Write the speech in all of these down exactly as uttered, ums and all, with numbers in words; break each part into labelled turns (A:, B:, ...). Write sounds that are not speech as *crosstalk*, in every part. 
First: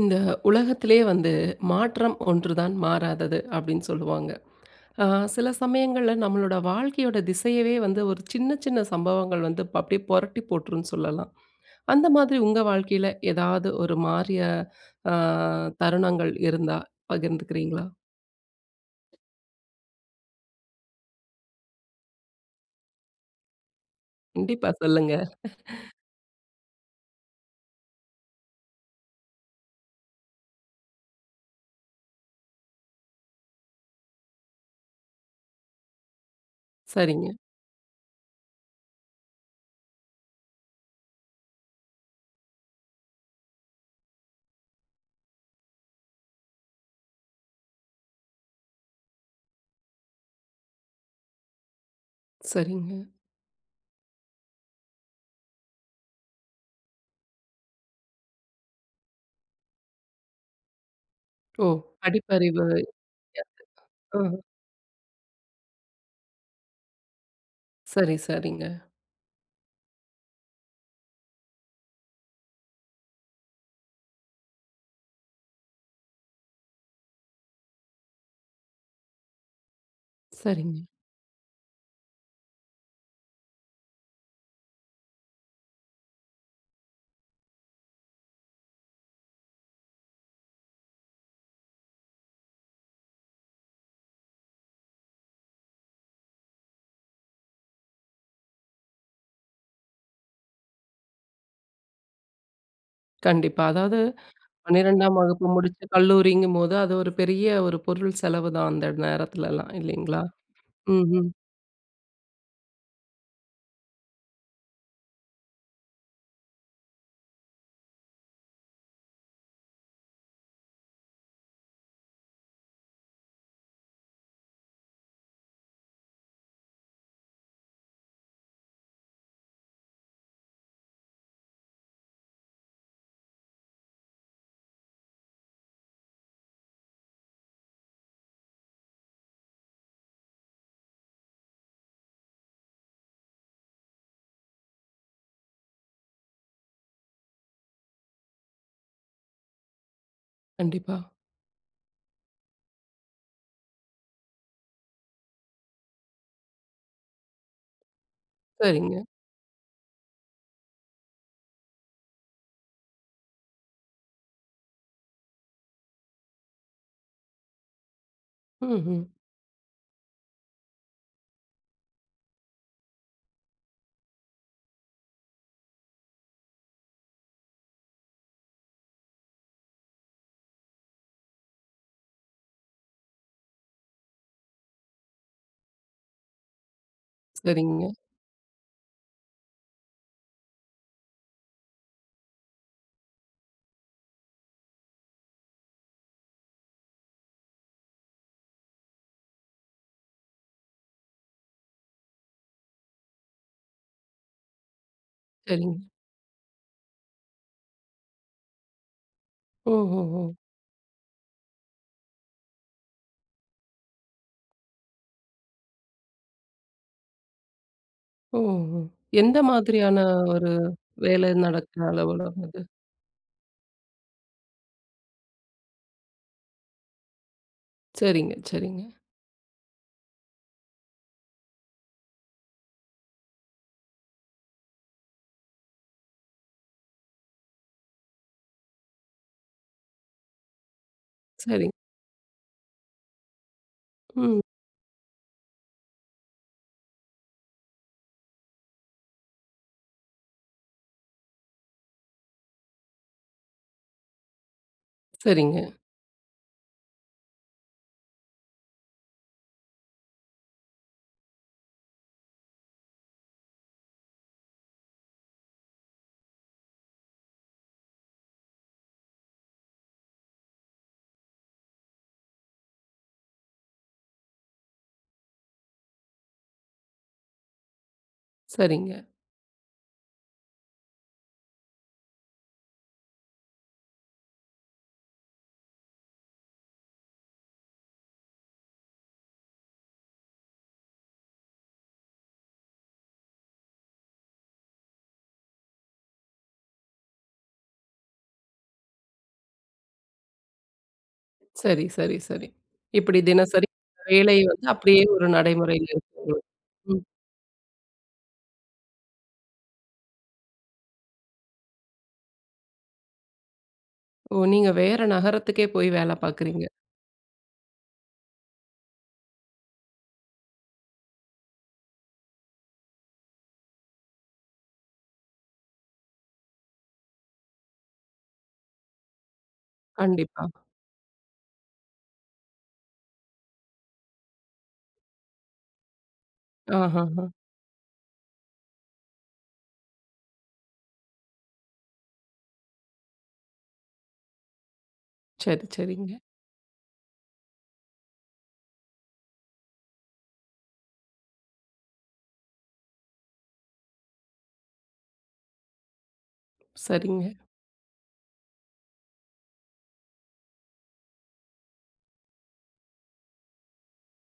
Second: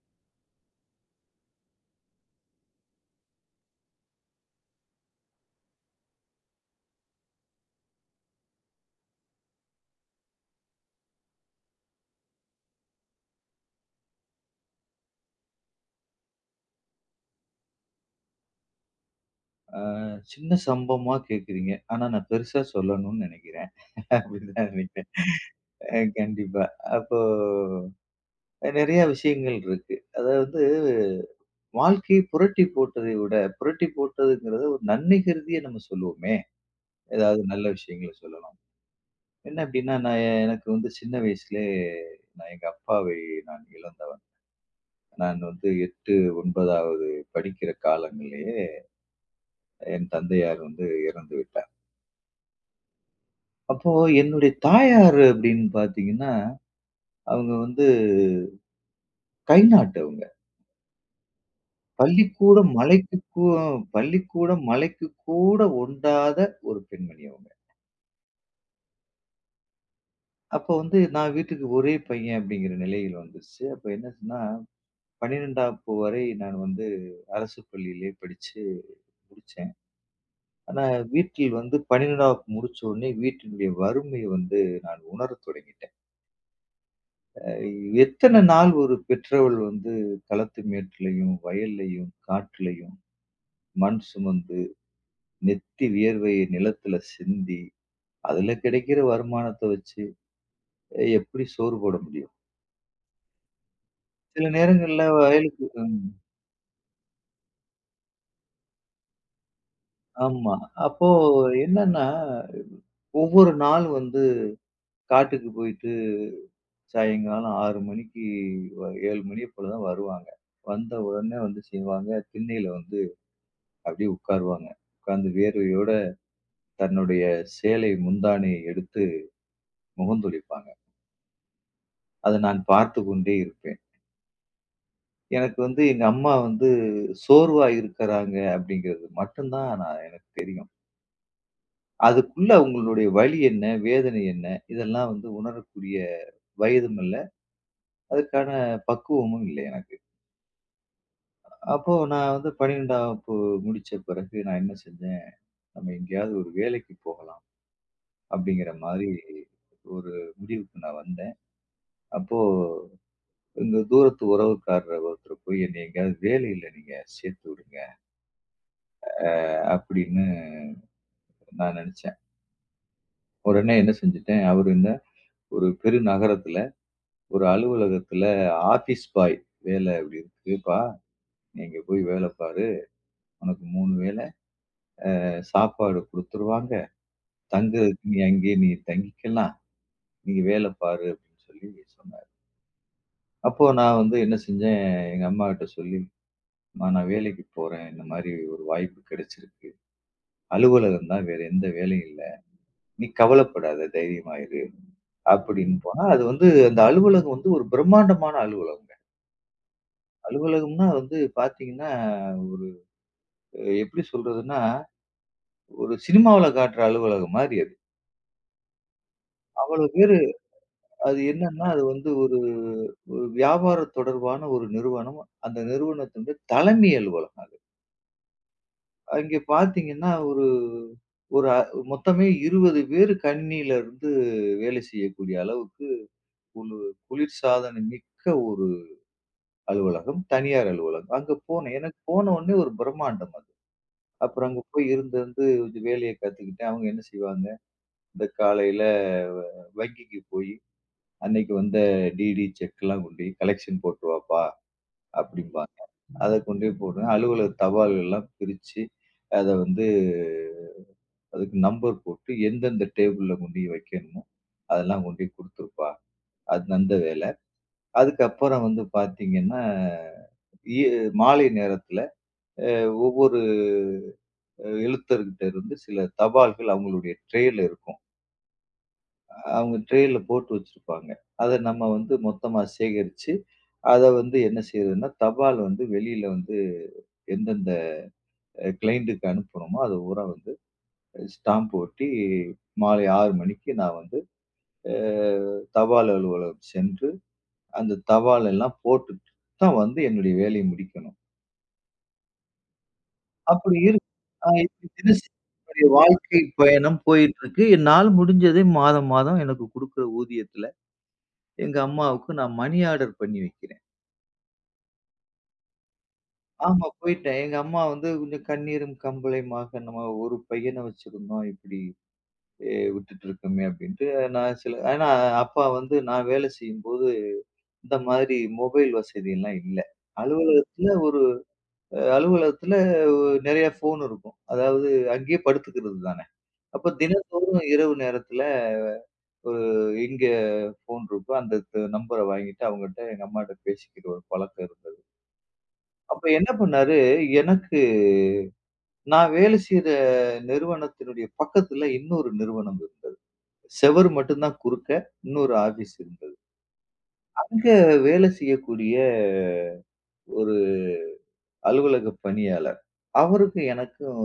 A: இந்த உலகத்திலே வந்து மாற்றம் ஒன்றுதான் மாறாதது அப்படின்னு சொல்லுவாங்க. ஆ சில சமயங்கள்ல நம்மளோட வாழ்க்கையோட திசையவே வந்து ஒரு சின்ன சின்ன சம்பவங்கள் வந்து ப அப்படியே புரட்டி போட்டுருன்னு சொல்லலாம். அந்த மாதிரி உங்க வாழ்க்கையில ஏதாவது ஒரு மாறிய ஆ தருணங்கள் இருந்தா பகிர்ந்துக்கிறீங்களா?
B: சின்ன சம்பவமா கேட்குறீங்க. ஆனா நான் பெருசா சொல்லணும்னு நெனைக்கிறேன். *laughs* அப்படிதான்
A: கண்டிப்பா
B: நெனைக்கிறேன்.
A: சொல்லுங்க.
B: அ கண்டிப்பா. அப்போ நெறைய விஷயங்கள் இருக்கு. அதாவது வாழ்க்கையை புரட்டி போட்டதை விட, புரட்டி போட்டதுங்கிறத ஒரு நன்மை கருதியே நம்ம சொல்லுவோமே!
A: சரிங்க,
B: ஏதாவது நல்ல விஷயங்கள சொல்லலாம். என்ன அப்படின்னா, நான் எ எனக்கு வந்து சின்ன வயசுலே நான் எங்க அப்பாவை நான் இழந்தவன். நான் வந்து எட்டு, ஒன்பதாவது படிக்கிற காலங்கள்லயே என் தந்தையார் வந்து இறந்து விட்டார்.
A: சரிங்க.
B: அப்போ என்னுடைய தாயார் அப்படின்னு பார்த்தீங்கன்னா அவங்க வந்து கை நாட்டு அவங்க.
A: ஓ! படிப்பறிவு.
B: பள்ளிக்கூடம் மலைக்கு கூ
A: அ.
B: பள்ளிக்கூடம் மலைக்கு கூட ஒண்டாத ஒரு பெண்மணி அவங்க.
A: சரி, சரிங்க.
B: அப்ப வந்து நான் வீட்டுக்கு ஒரே பையன் அப்படிங்கிற நிலையில வந்துருச்சு. அப்ப என்னாச்சுன்னா, பன்னிரெண்டாம் வரை நான் வந்து அரசு பள்ளியிலே படிச்சு முடிச்சேன்.
A: சரிங்க.
B: ஆனா வீட்டில் வந்து பன்னிரெண்டாம் முடிச்ச உடனே வீட்டினுடைய வறுமையை வந்து நான் உணரத் தொடங்கிட்டேன். அ எத்தன நாள் ஒரு பெற்றவள் வந்து களத்து மேட்டிலயும், வயல்லயும், காட்டுலயும் மண் சுமந்து நெத்தி வியர்வைய நிலத்துல சிந்தி, அதுல கிடைக்கிற வருமானத்த வச்சு எப்படி சோறு போட முடியும்?
A: கண்டிப்பா. அதாவது
B: சில நேரங்கள்ல
A: பன்னிரண்டாம் வகுப்பு
B: வயலுக்கு
A: முடிச்சு
B: ம்.
A: கல்லூரிங்கும்போது, அது ஒரு பெரிய ஒரு பொருள் செலவு தான் அந்த நேரத்துலலாம் இல்லைங்களா?
B: ஆமா. அப்போ
A: ம்ஹ்ம்.
B: என்னன்னா, ஒவ்வொரு நாள் வந்து காட்டுக்கு போயிட்டு சாயங்காலம் ஆறு மணிக்கு வ ஏழு மணிய போல தான் வருவாங்க. வந்த உடனே வந்து செய்வாங்க. திண்ணையில வந்து அப்படியே உட்காருவாங்க. உட்கார்ந்து வியர்வையோட தன்னுடைய சேலை முந்தானையை எடுத்து முகந்தொளிப்பாங்க. அத நான் பார்த்துக் கொண்டே இருப்பேன். எனக்கு வந்து எங்க அம்மா வந்து சோர்வா இருக்கிறாங்க அப்படிங்கிறது மட்டும்தான் நான் எனக்கு தெரியும். அதுக்குள்ள அவங்களுடைய வலி என்ன, வேதனை என்ன, இதெல்லாம் வந்து உணரக்கூடிய வயதும் இல்ல. அதுக்கான பக்குவமும் இல்லை எனக்கு.
A: கண்டிப்பா.
B: அப்போ நான் வந்து பன்னிரெண்டாம் வகுப்பு முடிச்ச பிறகு நான் என்ன செஞ்சேன், நம்ம எங்கேயாவது ஒரு வேலைக்கு போகலாம் அப்படிங்கிற
A: சரிங்க.
B: மாரி ஒரு முடிவுக்கு நான் வந்தேன். அப்போ எங்க தூரத்து உறவுக்காரர் ஒருத்தர் போய் என்னை எங்கேயாவது வேலையில நீங்க சேர்த்து விடுங்க
A: ம்ஹ்ம்.
B: அப்படின்னு நான் நெனச்சேன். உடனே என்ன செஞ்சுட்டேன், அவரு என்ன ஒரு பெருநகரத்துல, ஒரு அலுவலகத்துல ஆஃபீஸ் பாய் வேலை அப்படி இருக்குப்பா. நீ அங்க போய் வேலை பாரு. உனக்கு மூணு வேள சாப்பாடு குடுத்துருவாங்க.
A: சரிங்க,
B: தங்குறதுக்கு நீ அங்கேயே நீ தங்கிக்கலாம். நீ வேலை பாரு அப்படின்னு சொல்லி சொன்னாரு. அப்போ நான் வந்து என்ன செஞ்சேன், எங்க அம்மாகிட்ட சொல்லி, "அம்மா நான் வேலைக்கு போறேன். இந்த மாரி ஒரு வாய்ப்பு கிடைச்சிருக்கு. அலுவலகம் தான் வேற எந்த வேலையும் இல்ல. நீ கவலைப்படாத தைரியமா இரு"
A: சரிங்க.
B: அப்படின்னு போனா, அது வந்து அந்த அலுவலகம் வந்து ஒரு பிரம்மாண்டமான அலுவலகம்ங்க.
A: ஓஹோஹோ!
B: அலுவலகம்னா வந்து பார்த்தீங்கன்னா, ஒரு அஹ் எப்படி சொல்றதுன்னா, ஒரு சினிமாவுல காட்டுற அலுவலகம் மாரி அது.
A: ஓஹோ! எந்த
B: அவ்வளோ
A: மாதிரியான
B: பேரு
A: ஒரு
B: அது
A: வேலை
B: என்னன்னா, அது
A: நடக்கிற
B: வந்து ஒரு
A: அலுவலகம் அது?
B: ஒரு வியாபாரம் தொடர்பான ஒரு நிறுவனம். அந்த நிறுவனத்தினுடைய தலைமை அலுவலகம் அது.
A: சரிங்க, சரிங்க.
B: அங்கே பார்த்தீங்கன்னா, ஒரு ஒரு அ மொத்தமே இருபது பேரு கணினியில இருந்து வேலை செய்யக்கூடிய அளவுக்கு குளு குளிர்சாதன மிக்க ஒரு அலுவலகம். தனியார் அலுவலகம். அங்க
A: சரி.
B: போனேன். எனக்கு போன உடனே ஒரு பிரம்மாண்டம் அது.
A: ம்.
B: அப்புறம் அங்க போய் இருந்து இருந்து வேலைய கத்துக்கிட்டேன். அவங்க என்ன செய்வாங்க? இந்த காலையில வங்கிக்கு போயி, "அன்னைக்கு வந்த டிடி செக்லாம் கொண்டு போய் கலெக்ஷன் போட்டு வாப்பா"
A: சரிங்க,
B: அப்படிம்பாங்க. அத கொண்டு போய் போட்டு அலுவலக தபால்கள்லாம் பிரிச்சு, அத வந்து அதுக்கு நம்பர் போட்டு எந்தெந்த டேபிள்ல கொண்டு போய் வைக்கணுமோ, அதெல்லாம் கொண்டு போய் குடுத்துருப்பா. அது அந்த வேலை. அதுக்கப்புறம் வந்து பார்த்தீங்கன்னா, இ மாலை நேரத்துல ஒவ்வொரு அஹ், எழுத்தர்கிட்ட இருந்து சில தபால்கள் அவங்களுடைய ட்ரேல இருக்கும்.
A: சரிங்க.
B: அவங்க ட்ரேல போட்டு வச்சிருப்பாங்க. அத நம்ம வந்து மொத்தமா சேகரிச்சு, அத வந்து என்ன செய்றதுன்னா, தபால் வந்து வெளியில வந்து எந்தெந்த கிளையண்டுக்கு அனுப்புறோமோ, அது பூரா வந்து ஸ்டாம்ப் ஒட்டி மாலை ஆறு மணிக்கு நான் வந்து அ தபால் அலுவலகம் சென்று, அந்த தபால் எல்லாம் போட்டுட்டு தான் வந்து என்னுடைய வேலைய முடிக்கணும்.
A: சரி, சரி, சரி. இப்படி தினசரி
B: அப்படி இரு
A: வேலை
B: அ
A: வந்து
B: இப்படி
A: அப்படியே ஒரு
B: தினசரி என்னுடைய
A: நடைமுறையில இருக்கு
B: வாழ்க்கை
A: உங்களுக்கு.
B: பயணம்
A: ம்.
B: போயிட்டுருக்கு. என்னால் முடிஞ்சதை மாதம் மாதம் எனக்கு குடுக்குற ஊதியத்துல எங்க அம்மாவுக்கு நான் மணி ஆர்டர் பண்ணி வைக்கிறேன்.
A: ஓ! நீங்க வேற நகரத்துக்கே போய் வேலை பார்க்குறீங்க.
B: ஆமா போயிட்டேன். எங்க அம்மா வந்து கொஞ்சம் கண்ணீரும் கம்பளையுமாக நம்ம ஒரு பையன வச்சிருந்தோம். இப்படி எ விட்டுட்டு இருக்கோமே அப்படின்ட்டு நான் சில ஏன்னா அப்பா வந்து நான் வேலை செய்யும்போது இந்த மாதிரி மொபைல் வசதியெல்லாம் இல்ல.
A: கண்டிப்பா.
B: அலுவலகத்துல ஒரு அ அலுவலகத்துல நெறைய ஃபோன் இருக்கும். அதாவது அங்கேயே படுத்துக்கிறது தானே. அப்ப
A: ஆஹஹ.
B: தினந்தோறும் இரவு நேரத்துல ஒரு எங்க ஃபோன் இருக்கோ அந்த நம்பர வாங்கிட்டு அவங்கட்ட எங்க அம்மாட்ட பேசிக்கிற ஒரு பழக்கம் இருந்தது.
A: சரி, சரிங்க.
B: அப்ப என்ன பண்ணாரு எனக்கு நான் வேலை செய்ற நிறுவனத்தினுடைய பக்கத்துல இன்னொரு நிறுவனம் இருந்தது. செவுரு மட்டும் தான் குறுக்க இன்னொரு ஆபீஸ் இருந்தது.
A: சரிங்க.
B: அங்க வேலை செய்யக்கூடிய ஒரு அலுவலக பணியாளர். அவருக்கும் எனக்கும்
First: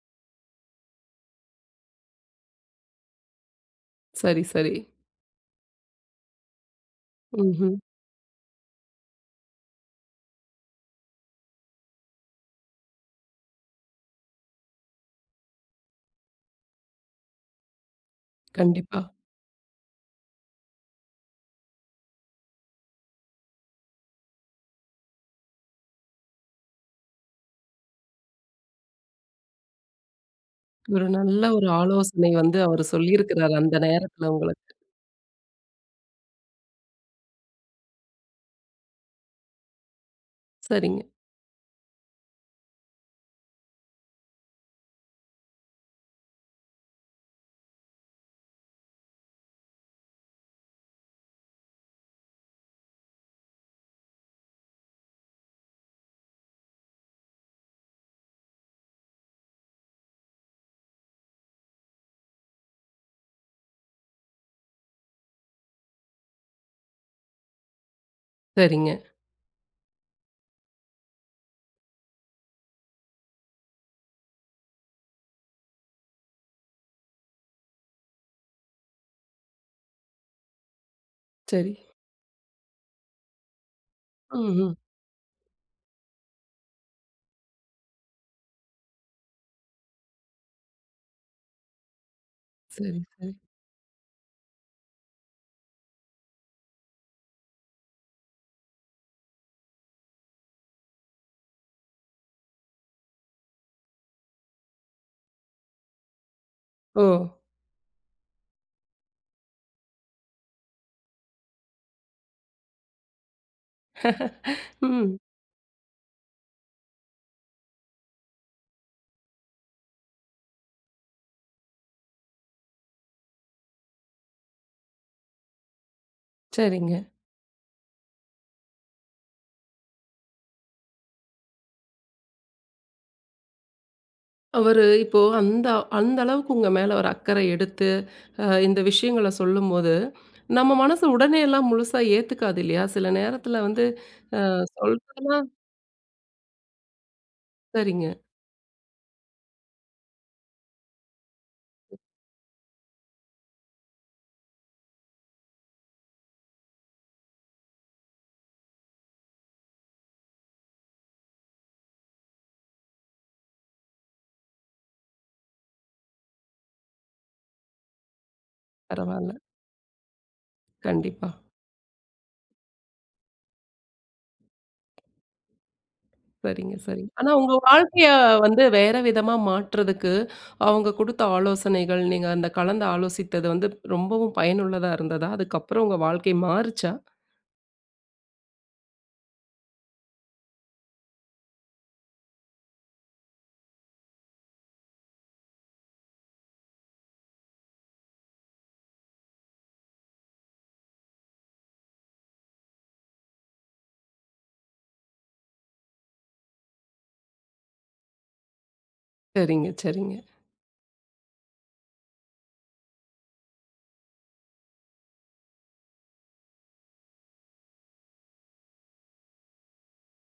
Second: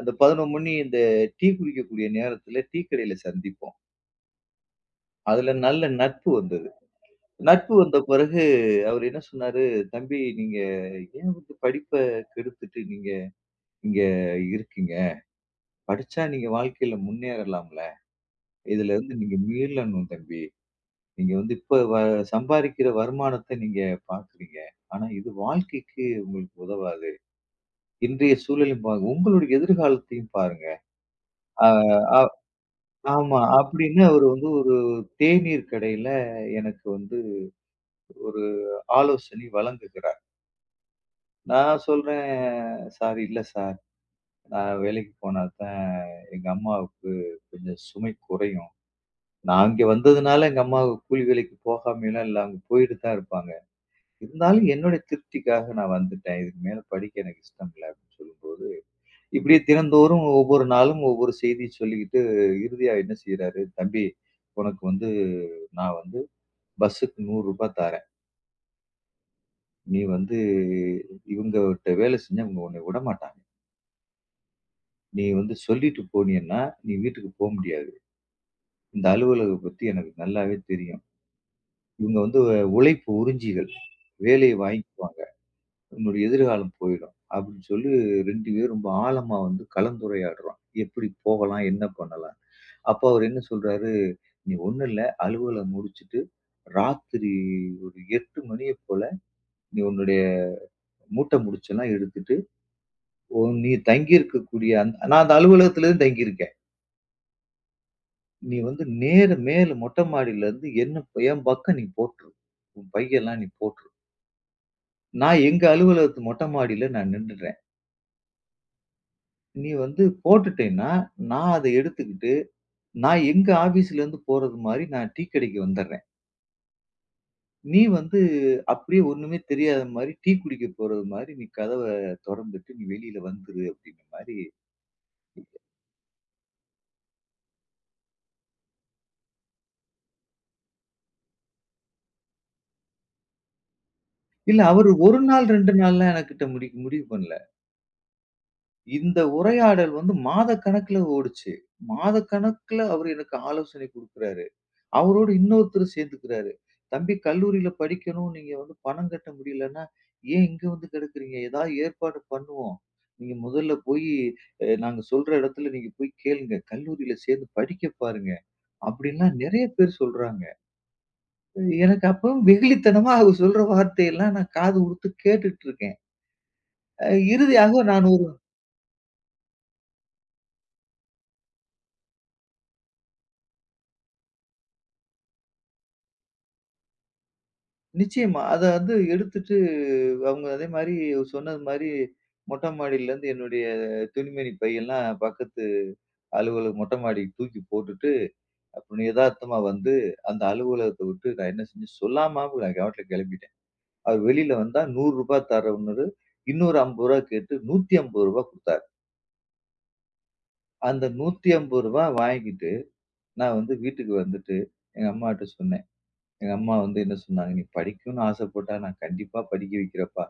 B: அந்த பதினொரு மணி இந்த டீ குடிக்கக்கூடிய நேரத்துல டீ கடையில சந்திப்போம்.
A: சரி, சரி.
B: அதுல நல்ல நட்பு வந்தது. நட்பு
A: ம்ஹ்ம்.
B: வந்த பிறகு அவரு என்ன சொன்னாரு, "தம்பி நீங்க ஏன் வந்து படிப்ப கெடுத்துட்டு நீங்க இங்க இருக்கீங்க? படிச்சா நீங்க வாழ்க்கையில முன்னேறலாம்ல. இதுல
A: கண்டிப்பா.
B: இருந்து நீங்க மீளணும் தம்பி." நீங்க வந்து இப்ப வ சம்பாரிக்கிற வருமானத்த நீங்க பாக்குறீங்க. ஆனா இது வாழ்க்கைக்கு உங்களுக்கு உதவாது. இன்றைய சூழலையும் பாருங்க. உங்களுடைய எதிர்காலத்தையும் பாருங்க.
A: ஒரு நல்ல
B: அ
A: ஒரு
B: அ
A: ஆலோசனை வந்து அவரு
B: ஆமா.
A: சொல்லியிருக்கிறாரு அந்த
B: அப்படின்னு அவரு
A: நேரத்துல
B: வந்து
A: உங்களுக்கு.
B: ஒரு தேநீர் கடையில எனக்கு வந்து ஒரு ஆலோசனை வழங்குகிறார்.
A: சரிங்க,
B: நான் சொல்றேன், "சார் இல்ல சார். நான் வேலைக்கு போனா தான் எங்க அம்மாவுக்கு கொஞ்சம் சுமை குறையும். நான் இங்க வந்ததுனால எங்க அம்மாவுக்கு கூலி வேலைக்கு போகாமைலாம் இல்ல. அவங்க போயிட்டு தான் இருப்பாங்க." இருந்தாலும் என்னுடைய திருப்திக்காக நான் வந்துட்டேன். இதுக்கு மேல படிக்க எனக்கு இஷ்டம் இல்ல அப்படின்னு சொல்லும்போது, இப்படியே தினந்தோறும் ஒவ்வொரு நாளும் ஒவ்வொரு செய்தி சொல்லிக்கிட்டு இறுதியா என்ன செய்றாரு, "தம்பி உனக்கு வந்து நான் வந்து பஸ்ஸுக்கு ரூ. நூறு தாரேன்.
A: சரிங்க.
B: நீ வந்து இவங்ககிட்ட வேலை செஞ்சா இவங்க உன்னை விடமாட்டாங்க. நீ வந்து சொல்லிட்டு போனீன்னா, நீ வீட்டுக்கு போ முடியாது. இந்த அலுவலகம் பத்தி எனக்கு நல்லாவே தெரியும்.
A: சரி.
B: இவங்க வந்து உழைப்பு உறிஞ்சிகள். வேலைய
A: ம்ஹ்ம்.
B: வாங்கிக்குவாங்க." நம்மளுடைய எதிர்காலம் போயிடும். அப்படின்னு சொல்லி ரெண்டு பேரும் ரொம்ப ஆழமா வந்து கலந்துரையாடுறோம். எப்படி போகலாம்? என்ன பண்ணலாம்?
A: சரி,
B: அப்ப அவரு
A: சரி.
B: என்ன சொல்றாரு, "நீ ஒண்ணும் இல்ல. அலுவல முடிச்சுட்டு ராத்திரி ஒரு எட்டு மணிய போல நீ உன்னுடைய மூட்டை முடிச்செல்லாம் எடுத்துட்டு, உன் நீ தங்கியிருக்கக்கூடிய அந் நான் அந்த அலுவலகத்தில தான் தங்கியிருக்கேன்.
A: ஓ!
B: நீ வந்து நேர மேல மொட்டை மாடியிலருந்து என்ன ப- என் பக்கம் நீ போட்டுரு. உன் பையெல்லாம் நீ போட்டுரு.
A: *laughs* ம்.
B: நான் எங்க அலுவலகத்து மொட்டை மாடியில நான் நின்னுடுறேன். நீ வந்து போட்டுட்டேன்னா, நான் அத எடுத்துக்கிட்டு" நான் எங்க ஆபீஸ்ல இருந்து போறது மாரி நான் டீ கடைக்கு வந்துடுறேன்.
A: சரிங்க.
B: நீ வந்து அப்படியே ஒண்ணுமே தெரியாத மாரி டீ குடிக்க போறது மாரி நீ கதவ தொறந்துட்டு நீ வெளியில வந்துரு அப்படின்ற மாரி
A: அவரு இப்போ அந்த அந்த அளவுக்கு உங்க மேல ஒரு அக்கறை எடுத்து, அ இந்த விஷயங்கள சொல்லும்போது, நம்ம மனசு உடனே எல்லாம் முழுசா ஏத்துக்காது இல்லையா? சில நேரத்துல வந்து அ
B: இல்ல அவரு ஒரு நாள்
A: சொல்றதெல்லாம்
B: ரெண்டு நாள்லாம் எனக்கிட்ட முடிவு முடிவு பண்ணல.
A: சரிங்க.
B: இந்த உரையாடல் வந்து மாதக்கணக்குல ஓடுச்சு. மாதக்கணக்குல அவரு எனக்கு ஆலோசனை குடுக்குறாரு. அவரோடு இன்னொருத்தர் சேர்ந்துக்கிறாரு. "தம்பி கல்லூரியில படிக்கணும். நீங்க வந்து பணம் கட்ட முடியலன்னா, ஏன் இங்க வந்து கிடக்குறீங்க? ஏதாவது ஏற்பாடு பண்ணுவோம். நீங்க முதல்ல போயி அ நாங்க சொல்ற இடத்துல நீங்க போய் கேளுங்க. கல்லூரியில சேர்ந்து படிக்க பாருங்க."
A: பரவால்ல.
B: அப்படின்லாம் நெறைய பேர் சொல்றாங்க.
A: கண்டிப்பா.
B: எனக்கு அப்பவும் வெகுளித்தனமா அவர் சொல்ற வார்த்தையெல்லாம் நான் காது குடுத்து கேட்டுட்டு இருக்கேன்.
A: சரிங்க,
B: அ
A: சரிங்க. ஆனா உங்க
B: இறுதியாக
A: வாழ்க்கைய
B: நான் ஒரு
A: வந்து வேற விதமா மாற்றுறதுக்கு, அவங்க குடுத்த ஆலோசனைகள், நீங்க அந்த கலந்து ஆலோசித்தது வந்து ரொம்பவும் பயனுள்ளதா இருந்ததா? அதுக்கப்புறம் உங்க வாழ்க்கை மாறுச்சா?
B: நிச்சயமா. அத வந்து எடுத்துட்டு அவங்க அதே மாரி சொன்னது மாரி மொட்ட மாடியிலருந்து என்னுடைய துணிமணி பையெல்லாம் பக்கத்து அலுவலக மொட்டை மாடிக்கு தூக்கி போட்டுட்டு, அப்புறம் எதார்த்தமா வந்து அந்த அலுவலகத்த விட்டு நான் என்ன செஞ்சேன், சொல்லாம நான் பாட்டுல கெளம்பிட்டேன். அவரு வெளியில வந்தா ரூ. நூறு தரவன்னரு, இன்னொரு ரூ. ஐம்பது கேட்டு ரூ. நூத்தி ஐம்பது குடுத்தாரு.
A: சரிங்க, சரிங்க.
B: அந்த ரூ. நூத்தி ஐம்பது வாங்கிட்டு, நான் வந்து வீட்டுக்கு வந்துட்டு, எங்க அம்மாட்ட சொன்னேன். எங்க அம்மா வந்து என்ன சொன்னாங்க, "நீ படிக்கணும்னு ஆசைப்பட்டா, நான் கண்டிப்பா படிக்க வைக்கிறேன்ப்பா.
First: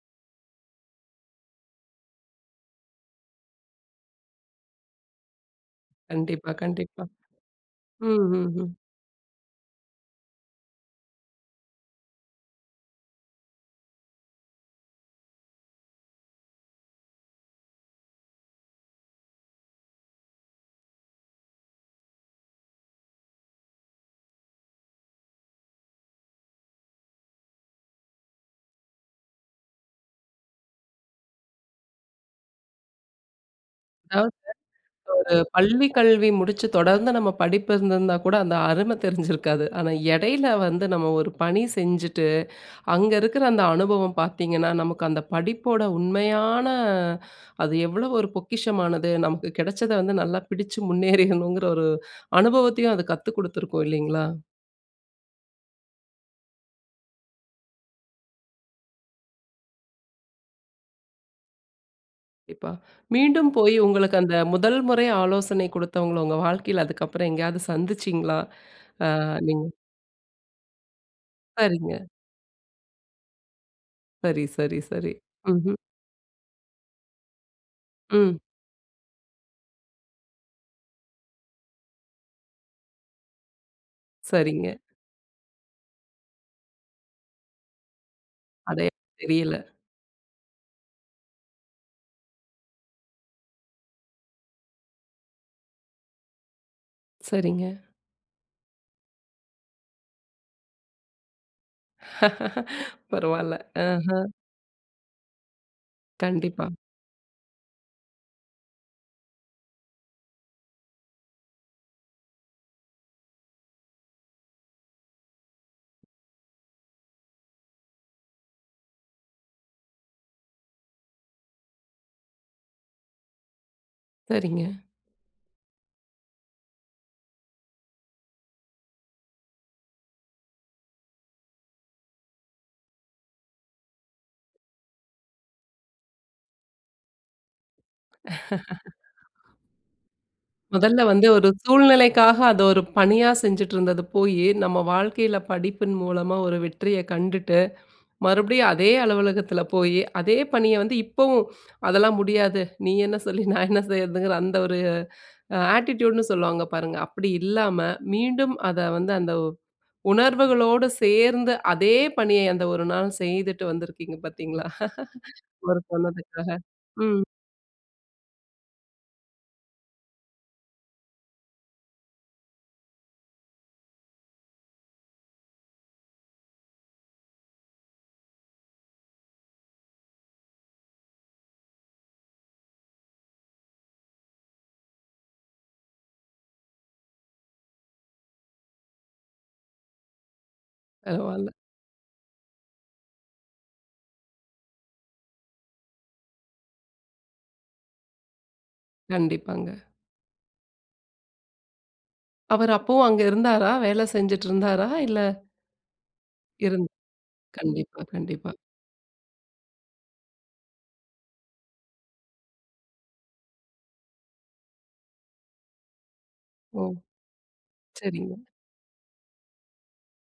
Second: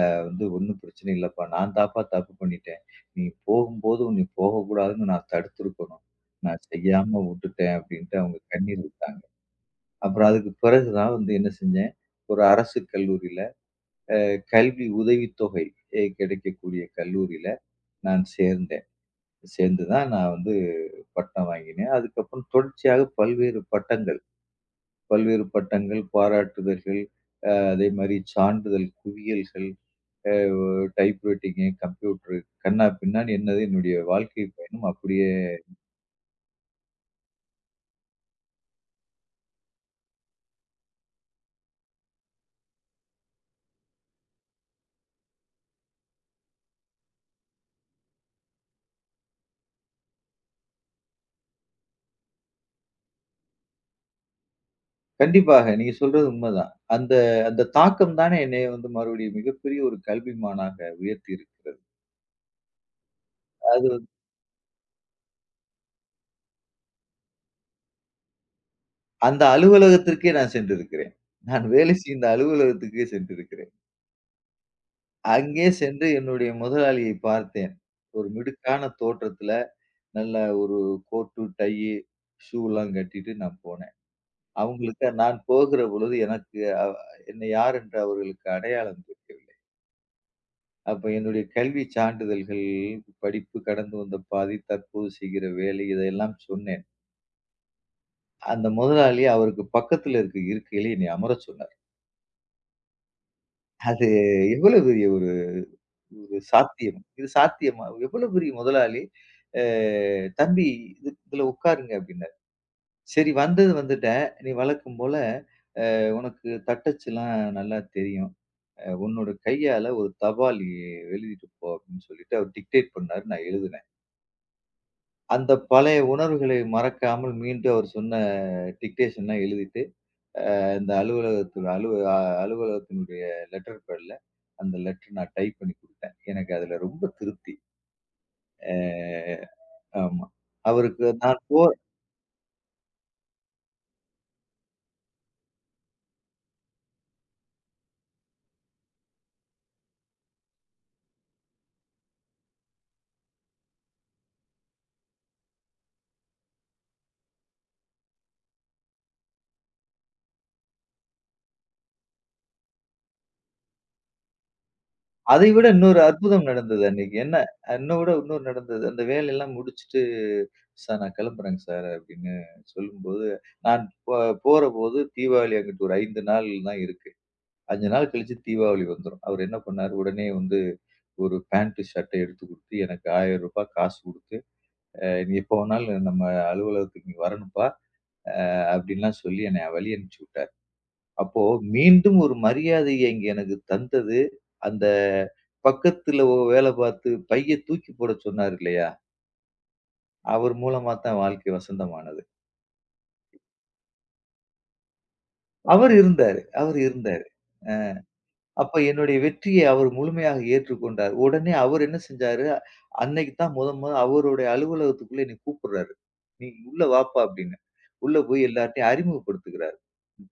B: அது வந்து ஒண்ணும் பிரச்சனை இல்லப்பா. நான் தான்ப்பா தப்பு பண்ணிட்டேன். நீ போகும்போது உன்னை போகக்கூடாதுன்னு நான் தடுத்திருக்கணும்.
A: கண்டிப்பா,
B: நான்
A: கண்டிப்பா.
B: செய்யாம வுட்டுட்டேன்"
A: ம்,
B: அப்படின்ட்டு அவங்க
A: ம், ம்.
B: கண்ணீர் விட்டாங்க. அப்புறம் அதுக்கு பிறகு தான் வந்து என்ன செஞ்சேன், ஒரு அரசு கல்லூரியில கல்வி உதவித்தொகை எ கிடைக்கக்கூடிய கல்லூரியில நான் சேர்ந்தேன். சேர்ந்து தான் நான் வந்து பட்டம் வாங்கினேன். அதுக்கப்புறம் தொடர்ச்சியாக பல்வேறு பட்டங்கள், பல்வேறு பட்டங்கள், பாராட்டுதல்கள், அதே மாரி சான்றிதழ் குவியல்கள், அ டைப்ரைட்டிங்கு, கம்ப்யூட்டரு கன்னா பின்னான்னு என்னது என்னுடைய
A: அதாவது
B: வாழ்க்கை பயணம் அப்படியே
A: ஒரு பள்ளி கல்வி முடிச்சு தொடர்ந்து நம்ம படிப்பு இருந்திருந்தா கூட அந்த அருமை தெரிஞ்சிருக்காது. ஆனா இடையில வந்து நம்ம ஒரு பணி செஞ்சுட்டு அங்க இருக்கிற அந்த அனுபவம் பார்த்தீங்கன்னா, நமக்கு அந்த படிப்போட உண்மையான அது எவ்வளவு ஒரு பொக்கிஷமானது. நமக்கு கிடைச்சத வந்து நல்லா பிடிச்சு முன்னேறியணுங்கிற ஒரு அனுபவத்தையும் அது கத்துக் குடுத்துருக்கும் இல்லைங்களா?
B: கண்டிப்பாக நீங்க சொல்றது உண்மதான். அந்த அந்த தாக்கம் தானே என்னைய வந்து மறுபடியும் மிகப்பெரிய ஒரு கல்விமானாக உயர்த்தி இருக்கிறது.
A: கண்டிப்பா. மீண்டும் போய்
B: அது
A: உங்களுக்கு அந்த முதல் முறை ஆலோசனை குடுத்தவங்கள உங்க வாழ்க்கையில அதுக்கப்புறம் எங்கேயாவது சந்திச்சீங்களா? அ
B: அந்த
A: நீங்க
B: அலுவலகத்திற்கே நான் சென்றிருக்கிறேன். நான் வேலை
A: சரிங்க.
B: செய்த அலுவலகத்துக்கே சென்றிருக்கிறேன்.
A: சரி, சரி, சரி.
B: அங்கே
A: ம்ஹ்ம்.
B: சென்று என்னுடைய முதலாளியை பார்த்தேன். ஒரு
A: ம்.
B: மிடுக்கான தோற்றத்துல, நல்ல ஒரு கோட்டு, டையி, ஷூலாம் கட்டிட்டு நான் போனேன்.
A: சரிங்க.
B: அவங்களுக்கு நான் போகிற பொழுது எனக்கு அ என்னை யார் என்று அவர்களுக்கு
A: அடையாளம்
B: அடையாளம் தெரியவில்லை.
A: தெரியல.
B: அப்ப என்னுடைய கல்வி சான்றிதழ்கள், படிப்பு கடந்து வந்த பாதை, தற்போது செய்கிற வேலை இதையெல்லாம் சொன்னேன்.
A: சரிங்க.
B: அந்த முதலாளி அவருக்கு பக்கத்துல இருக்க இருக்கையில என்னை அமரச் சொன்னார்.
A: *laughs* பரவால்ல.
B: அது
A: ஆஹ.
B: எவ்வளவு பெரிய ஒரு ஒரு
A: கண்டிப்பா.
B: சாத்தியம். இது சாத்தியமா? எவ்வளோ பெரிய முதலாளி, அ "தம்பி இது இதுல உட்காருங்க" அப்படின்னாரு. சரி வந்தது வந்துட்டேன். நீ வழக்கம் போல அஹ், உனக்கு தட்டச்சுலாம் நல்லா தெரியும். அ உன்னோட கையால ஒரு தபால் எ எழுதிட்டு போ அப்படின்னு சொல்லிட்டு அவர் டிக்டேட் பண்ணாரு. நான் எழுதினேன்.
A: சரிங்க.
B: அந்த பழைய உணர்வுகளை மறக்காமல் மீண்டும் அவர் சொன்ன டிக்டேஷன்லாம் எழுதிட்டு, அந்த அலுவலகத்து அலுவ அ அலுவலகத்தினுடைய லெட்டர் பேட்ல அந்த லெட்டர் நான் டைப் பண்ணி குடுத்தேன். எனக்கு அதுல ரொம்ப திருப்தி. அ ஆமா.
A: முதல்ல
B: அவருக்கு
A: வந்து
B: நான்
A: ஒரு
B: போ
A: சூழ்நிலைக்காக அத ஒரு பணியா செஞ்சுட்டு இருந்தது போயி, நம்ம வாழ்க்கையில படிப்பின் மூலமா ஒரு வெற்றிய கண்டுட்டு, மறுபடியும் அதே அலுவலகத்துல போயி, அதே பணிய வந்து இப்பவும் அதெல்லாம் முடியாது. நீ என்ன சொல்லி நான் என்ன செய்றதுங்கிற அந்த ஒரு அ ஆட்டிட்யூட்ன்னு சொல்லுவாங்க பாருங்க. அப்படி இல்லாம, மீண்டும் அத வந்து அந்த உணர்வுகளோடு சேர்ந்து அதே பணிய அந்த ஒரு நாள் செய்துட்டு வந்திருக்கீங்க பார்த்தீங்களா?
B: அதை விட
A: அவரு
B: இன்னொரு அற்புதம்
A: சொன்னதுக்காக.
B: நடந்தது அன்னைக்கு.
A: ம்.
B: என்ன என்ன விட இன்னொரு நடந்தது. அந்த வேலையெல்லாம் முடிச்சுட்டு, "சார் நான் கிளம்புறேங்க சார்" அப்படின்னு சொல்லும்போது, நான் போ போறபோது தீபாவளி அங்கிட்டு ஒரு அஞ்சு நாள் தான் இருக்கு. அஞ்சு நாள் கழிச்சு தீபாவளி வந்துரும். அவர் என்ன பண்ணாரு, உடனே வந்து ஒரு பேண்ட், ஷர்ட்ட எடுத்து குடுத்து, எனக்கு ரூ. ஆயிரம் காசு குடுத்து, "நீ எப்ப வேணாலும் நம்ம அலுவலகத்துக்கு நீ வரணும்ப்பா" அப்படின்லாம் சொல்லி என்னைய வழி அனுப்பிச்சு விட்டாரு. அப்போ
A: பரவால்ல.
B: மீண்டும் ஒரு மரியாதைய இங்க எனக்கு தந்தது, அந்த பக்கத்துல ஒ வேல பார்த்து பைய தூக்கி போட சொன்னாரு இல்லையா?
A: கண்டிப்பாங்க.
B: அவர் மூலமா தான் வாழ்க்கை வசந்தமானது.
A: அவர் அப்பவும் அங்க இருந்தாரா? வேலை செஞ்சுட்டு இருந்தாரா? இல்ல
B: அவர் இருந்தாரு அவர்
A: இருந்து
B: இருந்தாரு.
A: கண்டிப்பா, கண்டிப்பா.
B: அப்ப என்னுடைய வெற்றிய அவர் முழுமையாக ஏற்றுக்கொண்டார். உடனே அவர் என்ன செஞ்சாரு, அன்னைக்கு தான் முதல் முத அவருடைய அலுவலகத்துக்குள்ள என்னை கூப்பிடுறாரு. "நீ உள்ள
A: ஓ!
B: வாப்பா" அப்படின்னு. உள்ள
A: சரிங்க.
B: போய் எல்லார்ட்டயும் அறிமுகப்படுத்துகிறாரு.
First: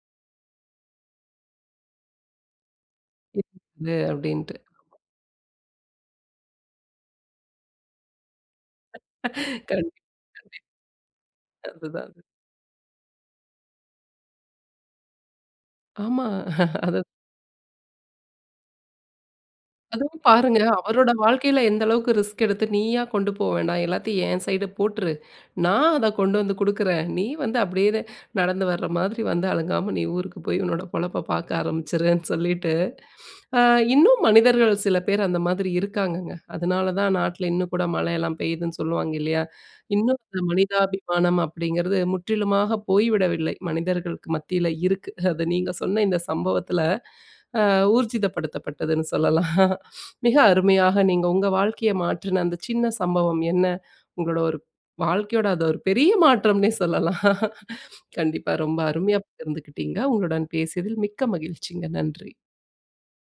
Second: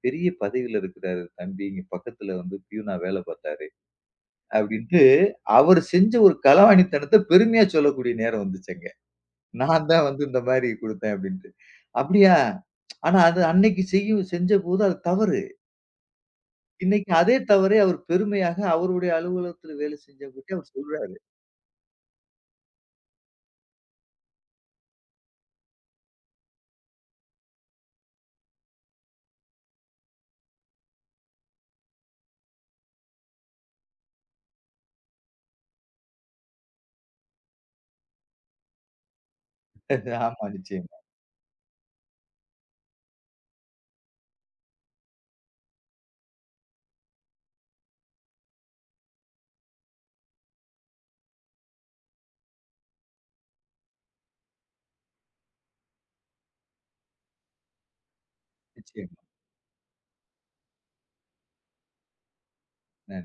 B: "பெரிய பதவியில இருக்கிறாரு தம்பி. இங்க பக்கத்துல வந்து பியூனா வேல பார்த்தாரு"
A: இருந்தது அப்படின்ட்டு.
B: அப்படின்னு அவரு செஞ்ச ஒரு களவாணித்தனத்த பெருமையா சொல்லக்கூடிய நேரம் வந்துச்சுங்க. நான்
A: கண்டிப்பா
B: தான் வந்து இந்த மாரி குடுத்தேன் அப்டின்ட்டு.
A: அதுதான் அது.
B: "அப்டியா?" ஆனா அது அன்னைக்கு செய்யும் செஞ்சபோது அது தவறு.
A: ஆமா. அது
B: இன்னைக்கு அதே தவறை அவர் பெருமையாக அவருடைய அலுவலகத்துல வேலை
A: அதுவும்
B: செஞ்சவங்ககிட்ட
A: பாருங்க,
B: அவர்
A: அவரோட
B: சொல்றாரு.
A: வாழ்க்கையில எந்த அளவுக்கு ரிஸ்க் எடுத்து, "நீயா கொண்டு போ வேண்டாம். எல்லாத்தையும் என் சைடு போட்டுரு. நான் அத கொண்டு வந்து குடுக்குறேன். நீ வந்து அப்படியே நடந்து வர்ற மாதிரி வந்து அலங்காம நீ ஊருக்கு போய் உன்னோட பொழப்ப பார்க்க ஆரம்பிச்சுருன்னு" சொல்லிட்டு அ இன்னும் மனிதர்கள் சில பேர் அந்த மாதிரி இருக்காங்கங்க. அதனால தான் நாட்ல இன்னும் கூட மழையெல்லாம் பெய்யுதுன்னு சொல்லுவாங்க இல்லையா?
B: *laughs*
A: இன்னும் அந்த
B: ஆமா நிச்சயமா,
A: மனிதாபிமானம் அப்படிங்கிறது முற்றிலுமாக போய்விடவில்லை. மனிதர்களுக்கு மத்தியில இருக்கு. அது நீங்க சொன்ன இந்த சம்பவத்துல அ ஊர்ஜிதப்படுத்தப்பட்டதுன்னு சொல்லலாம். மிக அருமையாக நீங்க உங்க வாழ்க்கைய மாற்றின அந்த சின்ன சம்பவம் என்ன? உங்களோட ஒரு வாழ்க்கையோட அது ஒரு பெரிய மாற்றம்னே சொல்லலாம். கண்டிப்பா ரொம்ப அருமையா
B: நிச்சயமா.
A: பகிர்ந்துக்கிட்டீங்க. உங்களுடன் பேசியதில் மிக்க மகிழ்ச்சிங்க. நன்றி.
B: அ.